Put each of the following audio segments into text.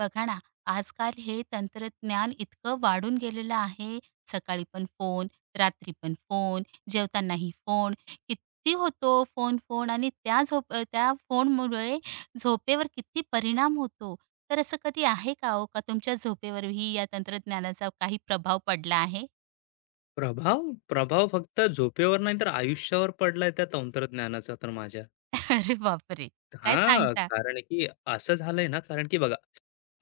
बघा ना, आजकाल हे तंत्रज्ञान इतकं वाढून गेलेलं आहे. सकाळी पण फोन, रात्री पण फोन, जेवतानाही फोन. किती होतो फोन, फोन आणि त्या फोनमुळे झोपेवर किती परिणाम होतो. तर असं कधी आहे का हो, का तुमच्या झोपेवरही या तंत्रज्ञानाचा काही प्रभाव पडला आहे? प्रभाव? प्रभाव फक्त झोपेवर नाही तर आयुष्यावर पडलाय त्या तंत्रज्ञानाचा तर माझ्या. अरे बापरे! काय हां, सांगता? कारण की असं झालंय ना, कारण की बघा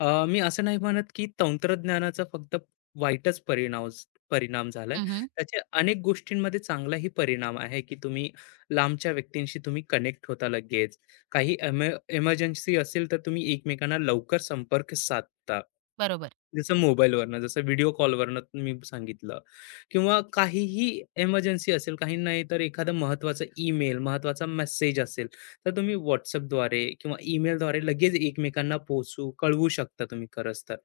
मी असं नाही म्हणत, की तंत्रज्ञानाचा फक्त वाईटच परिणाम झालाय. हं, त्याचे अनेक गोष्टींमध्ये चांगलाही परिणाम आहे, की तुम्ही लांबच्या व्यक्तींशी तुम्ही कनेक्ट होता लगेच. काही एमर्जन्सी असेल, तर तुम्ही एकमेकांना लवकर संपर्क साधता. बरोबर, जसं मोबाईलवरनं, जसं व्हिडिओ कॉलवरनं मी सांगितलं किंवा काहीही एमर्जन्सी असेल, काही नाही तर एखादा महत्त्वाचा ईमेल, महत्त्वाचा मेसेज असेल, तर तुम्ही व्हॉट्सअपद्वारे किंवा ईमेलद्वारे लगेच एकमेकांना कळवू शकता तुम्ही खरंच तर.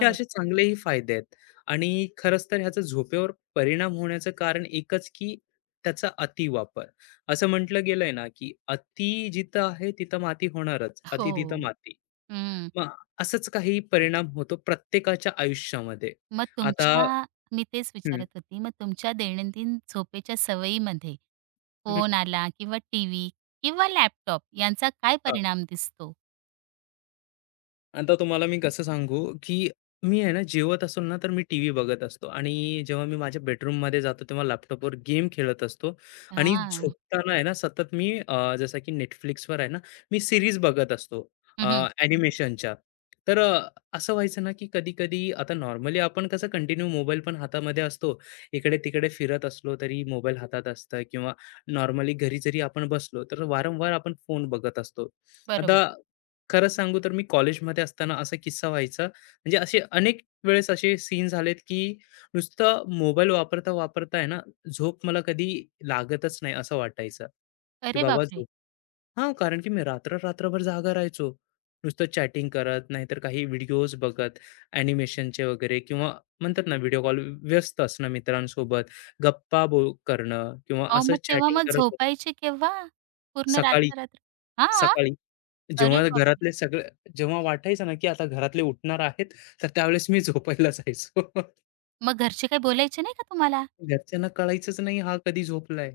हे असे चांगलेही फायदे आहेत आणि खरंच तर ह्याचा झोपेवर परिणाम होण्याचं कारण एकच की त्याचा अतिवापर. असं म्हटलं गेलंय ना, की "अति जिथं आहे तिथं माती होणारच, अति तिथं हो. माती." हं. मग असंच काही परिणाम होतो प्रत्येकाच्या आयुष्यामध्ये. मग आता तुमच्या मी तेच हं, विचारत होती, मग तुमच्या दैनंदिन झोपेच्या सवयीमध्ये हं, फोन आला किंवा टीव्ही किंवा लॅपटॉप यांचा काय हां. परिणाम दिसतो? आता तुम्हाला मी कसं सांगू, की मी आहे ना जेवत असेल ना, तर मी टीव्ही बघत असतो आणि जेव्हा मी माझ्या बेडरूममध्ये जातो, तेव्हा लॅपटॉपवर गेम खेळत असतो आणि हां. झोपताना आहे ना, सतत मी जसं की Netflixवर आहे ना, मी सीरीज बघत असतो हं, हं. ॲनिमेशनच्या. तर असं व्हायचं ना, की कधी-कधी आता नॉर्मली आपण कसं कंटिन्यू मोबाईल पण हातामध्ये असतो. इकडे-तिकडे फिरत असलो तरी मोबाईल हातात असतं किंवा नॉर्मली घरी जरी आपण बसलो, तर वारंवार आपण फोन बघत असतो. बरोबर. आता खरं सांगू तर मी कॉलेजमध्ये असताना असा किस्सा व्हायचा. म्हणजे असे अनेक वेळेस असे सीन झालेत, की नुसतं मोबाईल वापरता आहे ना, झोप मला कधी लागतच नाही असं वाटायचं, की अरे बाबा बापरे! झोप हां, कारण की मी रात्र-रात्रभर जागा राहायचो. नुसतं चॅटिंग करत, नाहीतर काही व्हिडिओज बघत, ॲनिमेशनचे वगैरे किंवा म्हणतात ना व्हिडिओ कॉल व्यस्त असणं मित्रांसोबत, गप्पा करणं किंवा अहो, असं मग तेव्हा चॅटिंग मग करत झोपायचे केव्हा? पूर्ण सकाळी, रात्र-रात्र हां. सकाळी. अरे जेव्हा बापरे! घरातले सगळे जेव्हा वाटायचं ना, की आता घरातले उठणार आहेत, तर त्यावेळेस मी झोपायला जायचो. मग घरचे काही बोलायचे नाही का तुम्हाला? घरच्यांना कळायचंच नाही हा कधी झोपलाय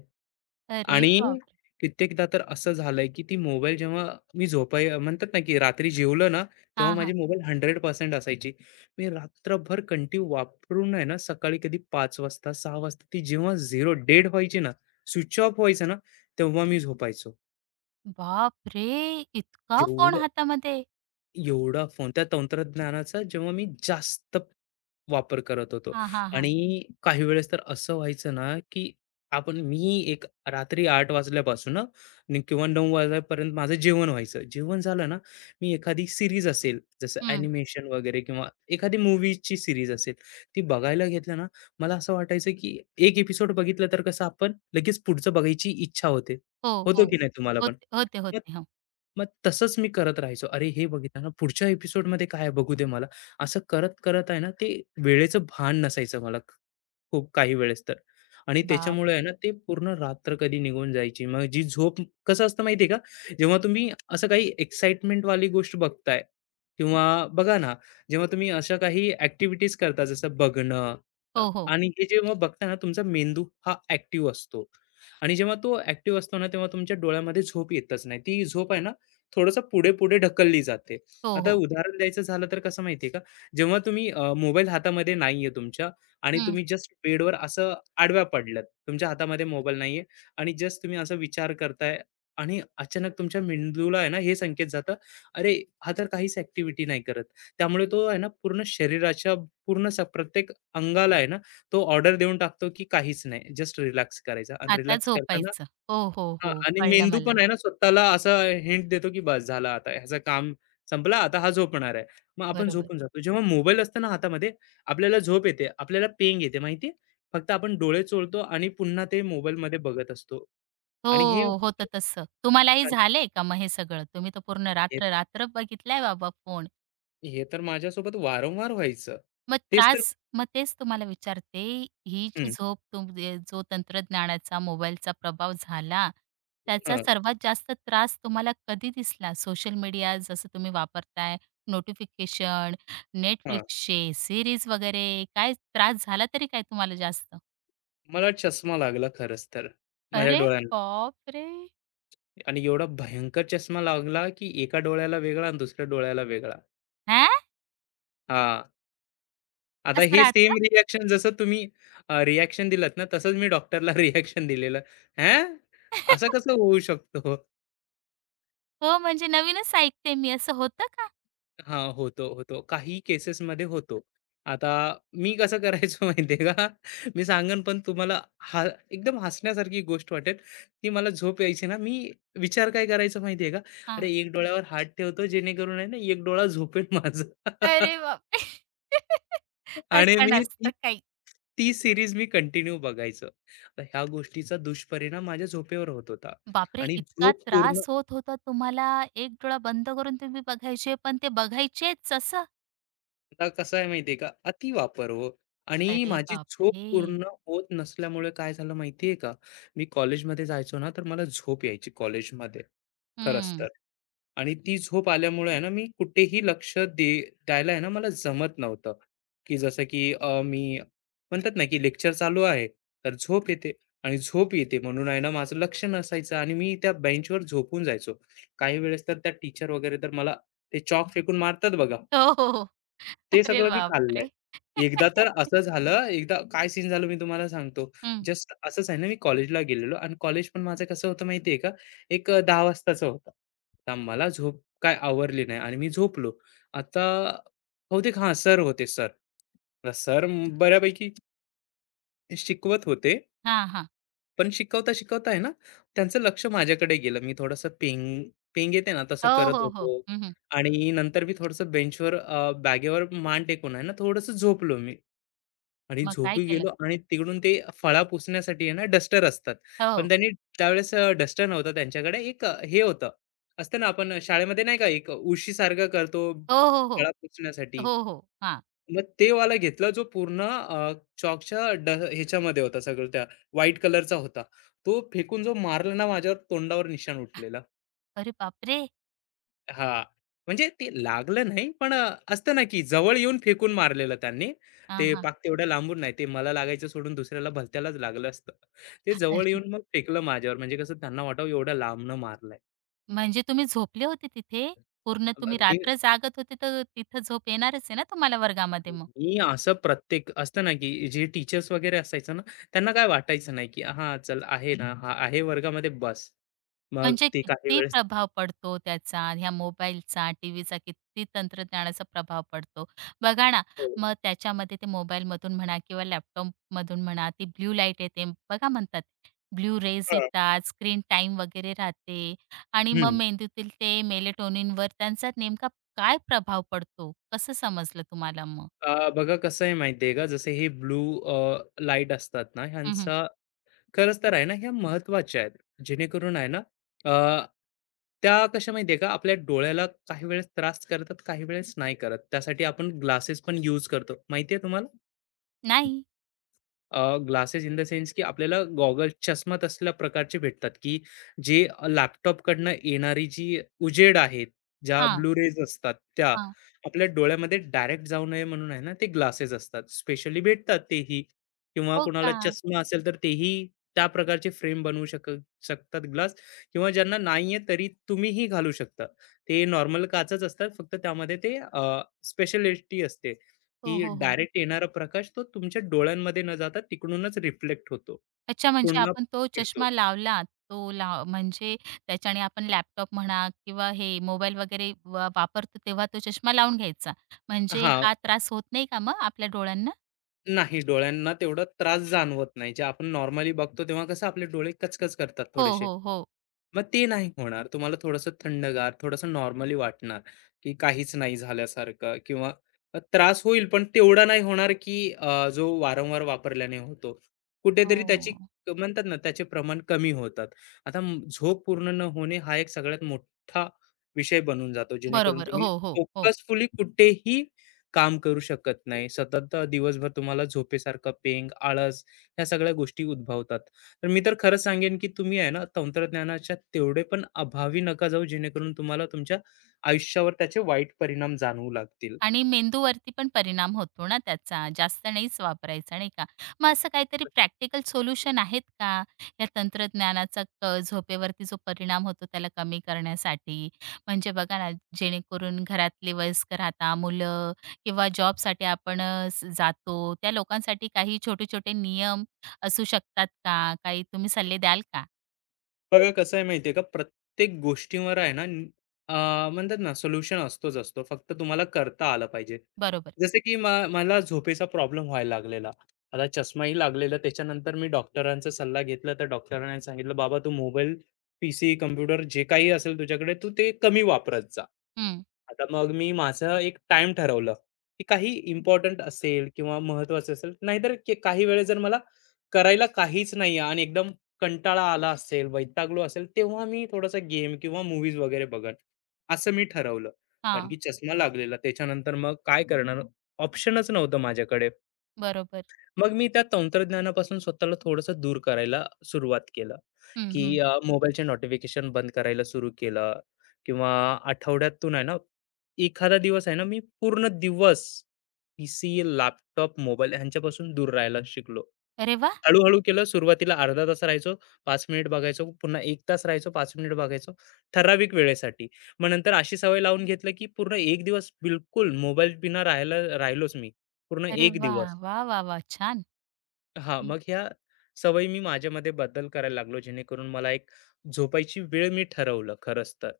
अरे आणि बापरे! कित्येकदा तर असं झालंय, की ती मोबाईल जेव्हा मी म्हणतात ना, की रात्री जेवलं ना, तेव्हा हां, माझी हां. मोबाईल 100% असायची. मी रात्रभर कंटिन्यू वापरून आहे ना, सकाळी कधी 5 वाजता, 6 वाजता ती जेव्हा 0 डेड व्हायची ना, स्विच ऑफ व्हायचं ना, तेव्हा मी झोपायचो. बापरे! इतका फोन जेवढं हातामध्ये. एवढा फोन त्या तंत्रज्ञानाचा जेव्हा मी जास्त वापर करत होतो हां, हां, हां. आणि काही वेळेस तर असं व्हायचं ना, की मी एक रात्री 8 वाजल्यापासून ना नि किंवा 9 वाजेपर्यंत माझं जेवण व्हायचं. जेवण झालं ना, मी एखादी सीरीज असेल, जसं हं. ॲनिमेशन वगैरे किंवा एखादी मूव्हीची सीरीज असेल, ती बघायला घेतलं ना, मला असं वाटायचं, की एक एपिसोड बघितलं तर कसं आपण लगेच पुढचं बघायची इच्छा होते. हो, होतो हो. की नाही तुम्हाला पण? होते, होते, मग होते. हो. मग तसंच मी करत राहायचो. अरे, हे बघितलं ना, पुढच्या एपिसोडमध्ये काय आहे बघू दे मला. असं करत-करत आहे ना, ते वेळेचं भान नसायचं मला खूप काही वेळेस तर. आणि बाप त्याच्यामुळे आहे ना, ते पूर्ण रात्र कधी निघून जायची. मग जी झोप कसं असतं माहिती आहे का? जेव्हा तुम्ही असं काही एक्साइटमेंटवाली गोष्ट बघताय किंवा बघा ना, जेव्हा तुम्ही अशा काही ॲक्टिव्हिटीज करता जसं बघणं अ, हो, हो. आणि हे जेव्हा बघता ना, तुमचा मेंदू हा ॲक्टिव्ह असतो. आणि जेव्हा तो ॲक्टिव्ह असतो ना, तेव्हा तुमच्या डोळ्यामध्ये झोप येतच नाही. ती झोप आहे ना, थोडंसं पुढे-पुढे ढकलली जाते. हो, आता हो. उदाहरण द्यायचं झालं तर कसं माहिती आहे का, जेव्हा तुम्ही मोबाईल हातामध्ये नाहीये तुमच्या आणि हं. तुम्ही जस्ट बेडवर असं आडव्या पडलात. तुमच्या हातामध्ये मोबाईल नाहीये आणि जस्ट तुम्ही असा विचार करताय आणि अचानक तुमच्या मेंदूला आहे ना, हे संकेत जातं, "अरे, हा तर काहीच ॲक्टिव्हिटी नाही करत." त्यामुळे तो आहे ना, पूर्ण प्रत्येक अंगाला आहे ना, तो ऑर्डर देऊन टाकतो, की काहीच नाही. जस्ट रिलॅक्स करायचा आणि आता रिलॅक्स करताना झोपायचं. हो, हो, हां हो. आणि कळलं मेंदू मला. पण आहे ना स्वतःला असा हिंट देतो, की बस झालं आता ह्याचं काम संपलं, आता हा झोपणार आहे. मग आपण बरोबर. झोपून जातो. जेव्हा मोबाईल असतो ना हातामध्ये, आपल्याला झोप येते, आपल्याला पेंग येते माहिती फक्त आपण डोळे चोळतो आणि पुन्हा ते मोबाईलमध्ये बघत असतो. आणि हे हो, होतं होतं तसं. तुम्हालाही कारण झालंय का मग हे सगळं? तुम्ही तर पूर्ण हे रात्र, तर रात्र बघितलाय बाबा फोन. हे तर माझ्यासोबत वारंवार व्हायचं. मग तेच तर त्रास मग तेच तुम्हाला विचारते, ही जी हं, झोप तुम जे जो तंत्रज्ञानाचा, मोबाईलचा प्रभाव झाला, त्याचा हां, सर्वात जास्त त्रास तुम्हाला कधी दिसला? सोशल मीडिया जसं तुम्ही वापरताय, नोटिफिकेशन, हां. Netflixचे सीरीज वगैरे, काय त्रास झाला तरी काय तुम्हाला जास्त? मला चष्मा लागला खरंच तर माझ्या अरे डोळ्यांना. बापरे! आणि एवढा भयंकर चष्मा लागला, की एका डोळ्याला वेगळा आणि दुसऱ्या डोळ्याला वेगळा. हां. हां. आता असं हे राहतं? सेम रिएक्शन जसं तुम्ही रिएक्शन दिलत ना, तसंच मी डॉक्टरला रिएक्शन दिलेलं. "हं? असं कसं होऊ शकतो?" हो, म्हणजे नवीनच ऐकते मी. असं होतं का? हां, होतो. काही केसेसमध्ये होतो. आता मी कसं करायचो माहिती का? मी सांगेन पण तुम्हाला हा एकदम हसण्यासारखी गोष्ट वाटेल, की मला झोप यायची ना, मी विचार काय करायचो माहिती का? हां. अरे, एक डोळ्यावर हात ठेवतो जेणेकरून आहे ना, एक डोळा झोपेल माझा. अरे बापरे! आणि असं मी ती नसतं काही. ती सीरीज मी कंटिन्यू बघायचं. तर ह्या गोष्टीचा दुष्परिणाम माझ्या झोपेवर होत होता बापरे! आणि इतका झोप पूर्ण त्रास होत होता तुम्हाला. एक डोळा बंद करून तुम्ही बघायचे, पण ते बघायचेच असं? आता कसं आहे माहिती आहे का, अतिवापर हो आणि अरे माझी झोप बापरे! पूर्ण होत नसल्यामुळे काय झालं माहिती आहे का, मी कॉलेजमध्ये जायचो ना, तर मला झोप यायची कॉलेजमध्ये, खरंच हं. तर. आणि ती झोप आल्यामुळे आहे ना मी कुठेही लक्ष दे द्यायला आहे ना मला जमत नव्हतं की जसं की मी म्हणतात ना की लेक्चर चालू आहे तर झोप येते आणि झोप येते म्हणून आहे ना माझं लक्ष नसायचं आणि मी त्या बेंचवर झोपून जायचो काही वेळेस तर त्या टीचर वगैरे तर मला ते चॉक फेकून मारतात बघा हो, हो, हो. ते अरे सगळं मी खाल्लंय. बापरे! एकदा तर असं झालं, एकदा काय सीन झालं मी तुम्हाला सांगतो. हं. जस्ट असंच आहे ना, मी कॉलेजला गेलेलो आणि कॉलेज पण माझं कसं होतं माहिती का, एक 10 वाजताचं होतं. आता मला झोप काय आवरली नाही आणि मी झोपलो. आता बहुतेक हां, होते सर. आता सर बऱ्यापैकी शिकवत होते. हां, हां. पण शिकवता-शिकवता आहे ना, त्यांचं लक्ष माझ्याकडे गेलं. मी थोडंसं पेंग पेंग येते ना, तसं हो, करत हो, हो. होतो हं, आणि नंतर मी थोडंसं बेंचवर बॅगेवर मान टेकून आहे ना, थोडंसं झोपलो मी. आणि मग काय झोपी केलं? गेलो आणि तिकडून ते फळा पुसण्यासाठी आहे ना डस्टर असतात. पण हो. त्यांनी त्यावेळेस डस्टर नव्हता त्यांच्याकडे. एक हे होतं. असतं ना आपण शाळेमध्ये नाही का एक उशीसारखा करतो हो, हो, हो. फळा पुसण्यासाठी. हो, हो. हां. मग ते वाला घेतला जो चॉकच्या ह्याच्यामध्ये होता सगळं त्या व्हाईट कलरचा होता. तो फेकून जो मारला ना माझ्यावर तोंडावर निशाण उठलेला. अरे बापरे! हां, म्हणजे ते लागलं नाही, पण असतं ना, की जवळ येऊन फेकून मारलेलं त्यांनी. हां, ते हां. पाक तेवढ्या लांबून नाही, ते मला लागायचं सोडून दुसऱ्याला भलत्यालाच लागलं असतं. ते जवळ येऊन मग फेकलं माझ्यावर, म्हणजे कसं त्यांना वाटावं एवढ्या लांबनं मारलंय. म्हणजे तुम्ही झोपले होते तिथे? पूर्ण तुम्ही मी रात्र जागत होते, तर तिथं झोप येणारच आहे ना तुम्हाला वर्गामध्ये मग. मी असं प्रत्येक असतं ना, की जे टीचर्स वगैरे असायचं ना, त्यांना काय वाटायचं नाही, की हां, चल आहे ना, हा आहे वर्गामध्ये बस. मग म्हणजे ते काही किती वेळेस प्रभाव पडतो त्याचा, ह्या मोबाईलचा, टीव्हीचा किती तंत्रज्ञानाचा प्रभाव पडतो. बघा ना, हो. मग त्याच्यामध्ये ते मोबाईलमधून म्हणा किंवा लॅपटॉपमधून म्हणा, ती ब्लू लाईट येते बघा म्हणतात. ब्लू रेज हां. येतात, स्क्रीन टाईम वगैरे राहते आणि मग हं. मेंदूतील ते मेलेटोनिनवर त्यांचा नेमका काय प्रभाव पडतो? कसं समजलं तुम्हाला मग? बघा कसं आहे माहिती का, जसे हे ब्लू लाईट असतात ना, हं, ह्यांचा खरंच तर आहे ना ह्या महत्वाच्या आहेत जेणेकरून आहे ना अ, त्या कशा माहितीये का आपल्या डोळ्याला काही वेळेस त्रास करतात काही वेळेस नाही करत त्यासाठी आपण ग्लासेस पण यूज करतो माहितीये तुम्हाला नाही. ग्लासेस इन द सेन्स की आपल्याला गॉगल चष्मा तसल्या प्रकारचे भेटतात, की जे लॅपटॉपकडनं येणारी जी उजेड आहे, ज्या हां. ब्लू रेज असतात त्या हां. आपल्या डोळ्यामध्ये डायरेक्ट जाऊ नये म्हणून आहे ना, ते ग्लासेस असतात. स्पेशली भेटतात तेही किंवा हो कुणाला का? चष्मा असेल तर तेही त्या प्रकारची फ्रेम बनवू शक शकतात ग्लास किंवा ज्यांना नाहीये तरी तुम्हीही घालू शकता. ते नॉर्मल काचच असतात फक्त त्यामध्ये ते स्पेशलिटी असते. हो, की हो, हो. डायरेक्ट येणारा प्रकाश तो तुमच्या डोळ्यांमध्ये न जाता तिकडूनच रिफ्लेक्ट होतो. अच्छा, म्हणजे पुन्हा आपण तो फिरतो. चष्मा लावला, तो लाव म्हणजे त्याच्याने आपण लॅपटॉप म्हणा किंवा हे मोबाईल वगैरे वापरतो तेव्हा तो चष्मा लावून घ्यायचा. म्हणजे हां. हा त्रास होत नाही का मग आपल्या डोळ्यांना? नाही डोळ्यांना तेवढा त्रास जाणवत नाही. जे आपण नॉर्मली बघतो तेव्हा कसं आपले डोळे कचकच करतात हो, थोडेसे. हो, हो. मग ते नाही होणार. तुम्हाला थोडंसं थंडगार, थोडंसं नॉर्मली वाटणार, की काहीच नाही झाल्यासारखं किंवा त्रास होईल, पण तेवढा नाही होणार, की जो वारंवार वापरल्याने होतो. कुठेतरी हो. म्हणतात ना, त्याचे प्रमाण कमी होतात. आता झोप पूर्ण न होणे हा एक सगळ्यात मोठा विषय बनून जातो, जेणेकरून बरोबर. तुम्ही हो, हो, हो. फोकसफुली कुठेही काम करू शकत नाही. सतत दिवसभर तुम्हाला झोपेसारखं पेंग, आळस ह्या सगळ्या गोष्टी उद्भवतात. तर मी तर खरंच सांगेन, की तुम्ही आहे ना तंत्रज्ञानाच्या तेवढे पण अभावी नका जाऊ, जेणेकरून तुम्हाला तुमच्या आयुष्यावर त्याचे वाईट परिणाम जाणवू लागतील. आणि मेंदूवरती पण परिणाम होतो ना त्याचा. जास्त नाहीच वापरायचा, नाही का? मग असं काहीतरी प्रॅक्टिकल सोल्युशन आहेत का? या तंत्रज्ञानाचा झोपेवरती जो परिणाम होतो त्याला कमी करण्यासाठी? म्हणजे बघा ना, जेणेकरून घरातले वयस्कर आता मुलं किंवा जॉबसाठी आपण अ, स जातो, त्या लोकांसाठी काही छोटे-छोटे नियम असू शकतात का? काही तुम्ही सल्ले द्याल का? बघा कसं आहे माहितीये का प्रत्येक गोष्टीवर आहे ना म्हणतात ना सोल्युशन असतोच असतो फक्त तुम्हाला करता आलं पाहिजे बरोबर. जसं की मला झोपेचा प्रॉब्लेम व्हायला लागलेला आता चष्माही लागलेला त्याच्यानंतर मी डॉक्टरांचा सल्ला घेतला तर डॉक्टरांनी सांगितलं बाबा तू मोबाईल पीसी कम्प्युटर जे काही असेल तुझ्याकडे तू ते कमी वापरत जा हं. आता मग मी माझं एक टाइम ठरवलं की काही इम्पॉर्टंट असेल किंवा महत्वाचं असेल नाहीतर काही वेळेस जर मला करायला काहीच नाही आणि एकदम कंटाळा आला असेल, वैतागलो असेल, तेव्हा मी थोडासा गेम किंवा मूव्हीज वगैरे बघेन, असं मी ठरवलं. कारण हां. की चष्मा लागलेला. त्याच्यानंतर मग काय करणार? ऑप्शनच नव्हतं माझ्याकडे. बरोबर. मग मी त्या तंत्रज्ञानापासून स्वतःला थोडंसं दूर करायला सुरुवात केलं. हं, हं. की मोबाईलचे नोटिफिकेशन बंद करायला सुरू केलं किंवा आठवड्यातून आहे ना, एखादा दिवस आहे ना, मी पूर्ण दिवस पीसी, लॅपटॉप, मोबाईल ह्यांच्यापासून दूर राहायला शिकलो. अरे वाह! हळू-हळू केलं. सुरुवातीला अर्धा तास राहायचो, 5 मिनिट बघायचो, पुन्हा 1 तास राहायचो, 5 मिनिट बघायचो, ठराविक वेळेसाठी. मग नंतर अशी सवय लावून घेतलं, की पूर्ण 1 दिवस बिलकुल मोबाईल बिना राहायला राहिलोच मी. पूर्ण अरे 1 वाह! दिवस. वाह, वाह, वाह! छान. हां, मग ह्या सवयी मी माझ्यामध्ये बदल करायला लागलो, जेणेकरून मला एक झोपायची वेळ मी ठरवलं खरंच तर.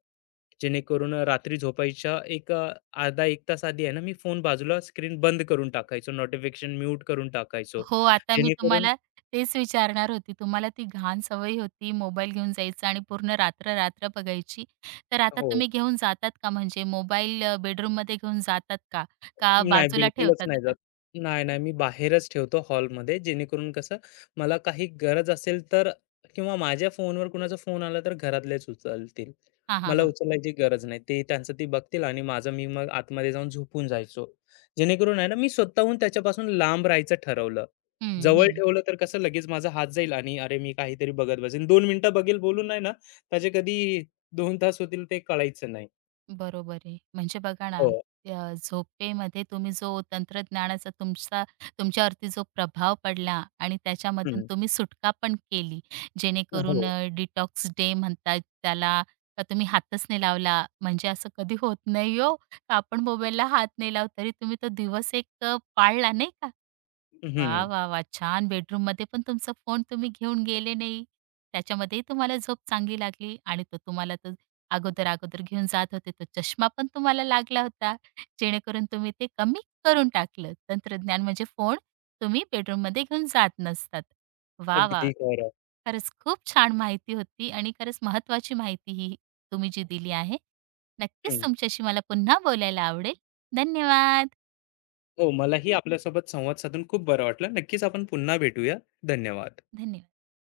जेणेकरून रात्री झोपायच्या एक अर्धा 1 तास आधी आहे ना, मी फोन बाजूला स्क्रीन बंद करून टाकायचो, नोटिफिकेशन म्यूट करून टाकायचो. हो, आता मी जेणेकरून तुम्हाला तेच विचारणार होती. तुम्हाला ती घाण सवय होती मोबाईल घेऊन जायचं आणि पूर्ण रात्र, रात्र बघायची. तर आता हो. तुम्ही घेऊन जातात का म्हणजे मोबाईल बेडरूममध्ये घेऊन जातात का? का नाही, बाजूला बिलकुलच ठेवतात नाही आता? जात. नाही, मी बाहेरच ठेवतो हॉलमध्ये जेणेकरून कसं मला काही गरज असेल तर किंवा माझ्या फोनवर कुणाचा फोन आला तर घरातलेच उचलतील. हां, हां, मला हां. उचलायची गरज नाही. ते त्यांचं ते बघतील आणि माझं मी मग आतमध्ये जाऊन झोपून जायचो. जेणेकरून आहे ना मी स्वतःहून त्याच्यापासून लांब राहायचं ठरवलं. हं, जवळ हं. ठेवलं तर कसं लगेच माझा हात जाईल आणि अरे मी काहीतरी बघत बसेन. 2 मिनिटं बघेल बोलून आहे ना त्याचे कधी 2 तास होतील ते कळायचं नाही. बरोबर आहे. म्हणजे बघा ना, हो. झोपेमध्ये तुम्ही जो तंत्रज्ञानाचा तुमच्यावरती जो प्रभाव पडला आणि त्याच्यामधून हं. तुम्ही सुटका पण केली. जेणेकरून हो. डिटॉक्स डे म्हणतात त्याला, का तुम्ही हातच नाही लावला. म्हणजे असं कधी होत नाही हो, का आपण मोबाईलला हात नाही लावत, तरी तुम्ही तो दिवस पाळला नाही का? वाह, हं. वाह, वाह! छान बेडरूममध्ये पण तुमचा फोन तुम्ही घेऊन गेले नाही. त्याच्यामध्येही तुम्हाला झोप चांगली लागली आणि तो तुम्हाला तो अगोदर-अगोदर घेऊन जात होते. तो चष्मा पण तुम्हाला लागला होता, जेणेकरून तुम्ही ते कमी करून टाकलं. तंत्रज्ञान म्हणजे फोन तुम्ही बेडरूममध्ये घेऊन जात नसतात. वाह, वाह! अगदी खरं. खरंच खूप छान माहिती होती आणि खरंच महत्त्वाची माहिती ही तुम्ही जी दिली आहे. नक्कीच हं. तुमच्याशी मला पुन्हा बोलायला आवडेल. धन्यवाद. हो, मलाही आपल्यासोबत संवाद साधून खूप बरं वाटलं. नक्कीच आपण पुन्हा भेटूया. धन्यवाद. धन्य